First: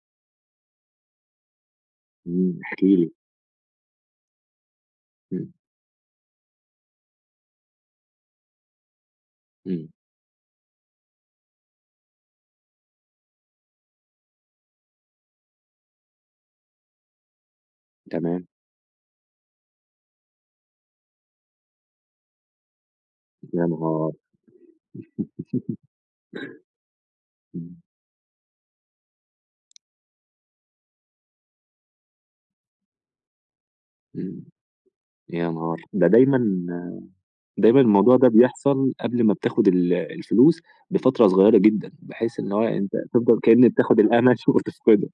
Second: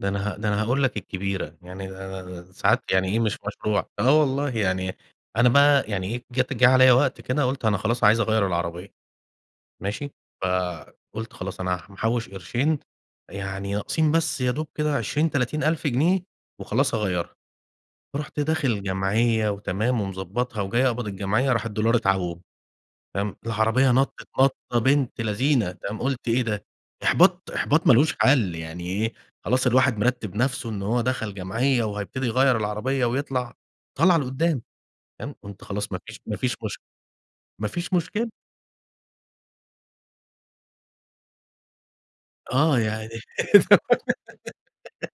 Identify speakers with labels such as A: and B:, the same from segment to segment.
A: ده أنا ه ده أنا هاقول لَك الكبيرة، يعني
B: إمم،
A: [unintelligible] ساعات
B: احكِ
A: يعني
B: لي.
A: إيه مش مشروع آه والله يعني أنا
B: إمم.
A: بقى يعني إيه، جات جه عليَّ وقت كده قلت أنا خلاص عايز أغيَّر العربية،
B: إمم.
A: ماشي. فقُلت خلاص أنا محوش قرشين، يعني ناقصين بس يا دوب كده 20، 30 ألف جنيه وخلاص هاغيَّرها. رُحت
B: تمام.
A: داخل جمعية وتمام ومضبطها وجاي أقبض الجمعية راح الدولار اتعوم، فاهم؟
B: يا
A: العربية
B: نهار!
A: نطت نطة بنت لذينة تمام؟ قلت إيه ده؟! إحباط،
B: امم.
A: إحباط ما لهوش حل يعني إيه، خلاص الواحد مرتب نفسه إن هو دخل جمعية وهيبتدي يغيّر العربية ويطلع طلعة لقدام، تمام.
B: يا
A: قُلت
B: نهار!
A: خلاص ما
B: ده
A: فيش ما
B: دايمًا
A: فيش مش
B: دايمًا
A: مافيش
B: الموضوع ده
A: مشكلة.
B: بيحصل قبل ما بتاخد ال الفلوس بفترة صغيرة جدًا، بحيث إن هو
A: آه،
B: أنتَ
A: يعني
B: تفضل كأنك بتاخد الأمل شو وتفقده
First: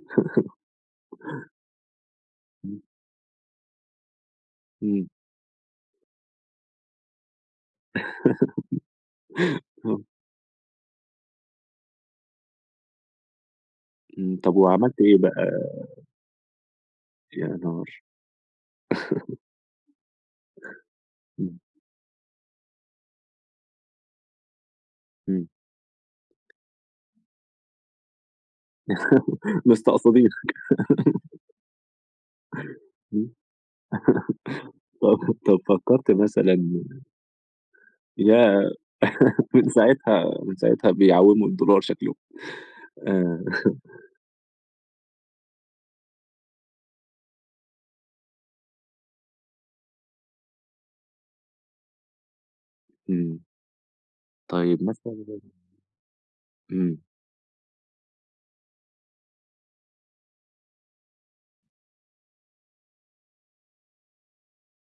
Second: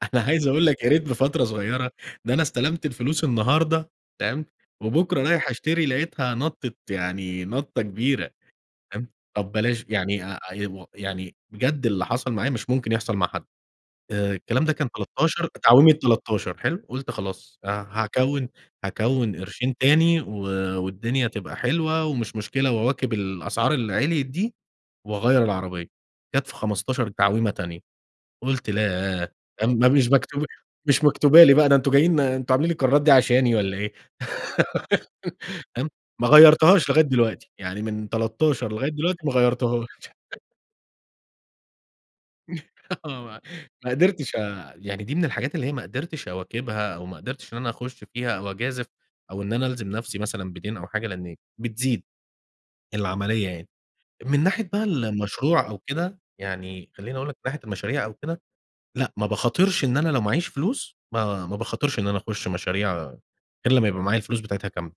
A: أنا عايز أقول لَك يا ريت بفترة صغيرة، ده أنا
B: امم.
A: استلمت الفلوس النهارده، تمام،
B: إمم.
A: وبُكرة رايح أشتري لقيتها نطت يعني نطة كبيرة، تمام. طب بلاش
B: آه.
A: يعني، آآ، [unintelligible] يعني بجد اللي حصل معايا مش ممكن يحصل مع حد! آآ،
B: إمم، طب
A: الكلام ده كان
B: وعملت إيه
A: 13،
B: بقى؟
A: تعويمة 13 حلو؟ قلت
B: يا
A: خلاص ه
B: نهار!
A: هاكوّن هاكوّن قرشين تاني و والدنيا تبقى
B: امم.
A: حلوة ومش مشكلة وأواكب الأسعار اللي عليت دي وأغيّر
B: إمم.
A: العربية. جات في 15 تعويمة تانية، قُلت لا ده ما مش
B: مستقصدينك،
A: مكتوبة مش مكتوبة لي بقى، ده أنتم جايين أنتم عاملين القرارات دي
B: امم
A: علشاني والَّا إيه؟!
B: طب طب
A: تمام.
B: فكرت
A: ما
B: مثلًا
A: غيرتهاش لغاية دلوقتي، يعني من
B: ياه!
A: 13 لغاية دلوقتي ما
B: من
A: غيرتهاش
B: ساعتها من ساعتها بيعوموا الدولار شكلهم.
A: آه، ما ما قدرتش أ دي من الحاجات اللي هي ما قدرتش أواكبها أو ما قدرتش إن أنا أخش فيها أو أجازف أو إن أنا ألزم نفسي مثلًا بدَين أو حاجة لأن بتزيد
B: إمم.
A: العملية يعني. من ناحية
B: طيب
A: بقى ال
B: متلًا
A: المشروع أو كده يعني
B: إمم.
A: خليني أقول لَك من ناحية المشاريع أو كده، لأ، ما باخاطرش إن أنا لو معايش فلوس، ما باخاطرش إن أنا أخش مشاريع، غير لما يبقى معايا الفلوس بتاعتها كاملة.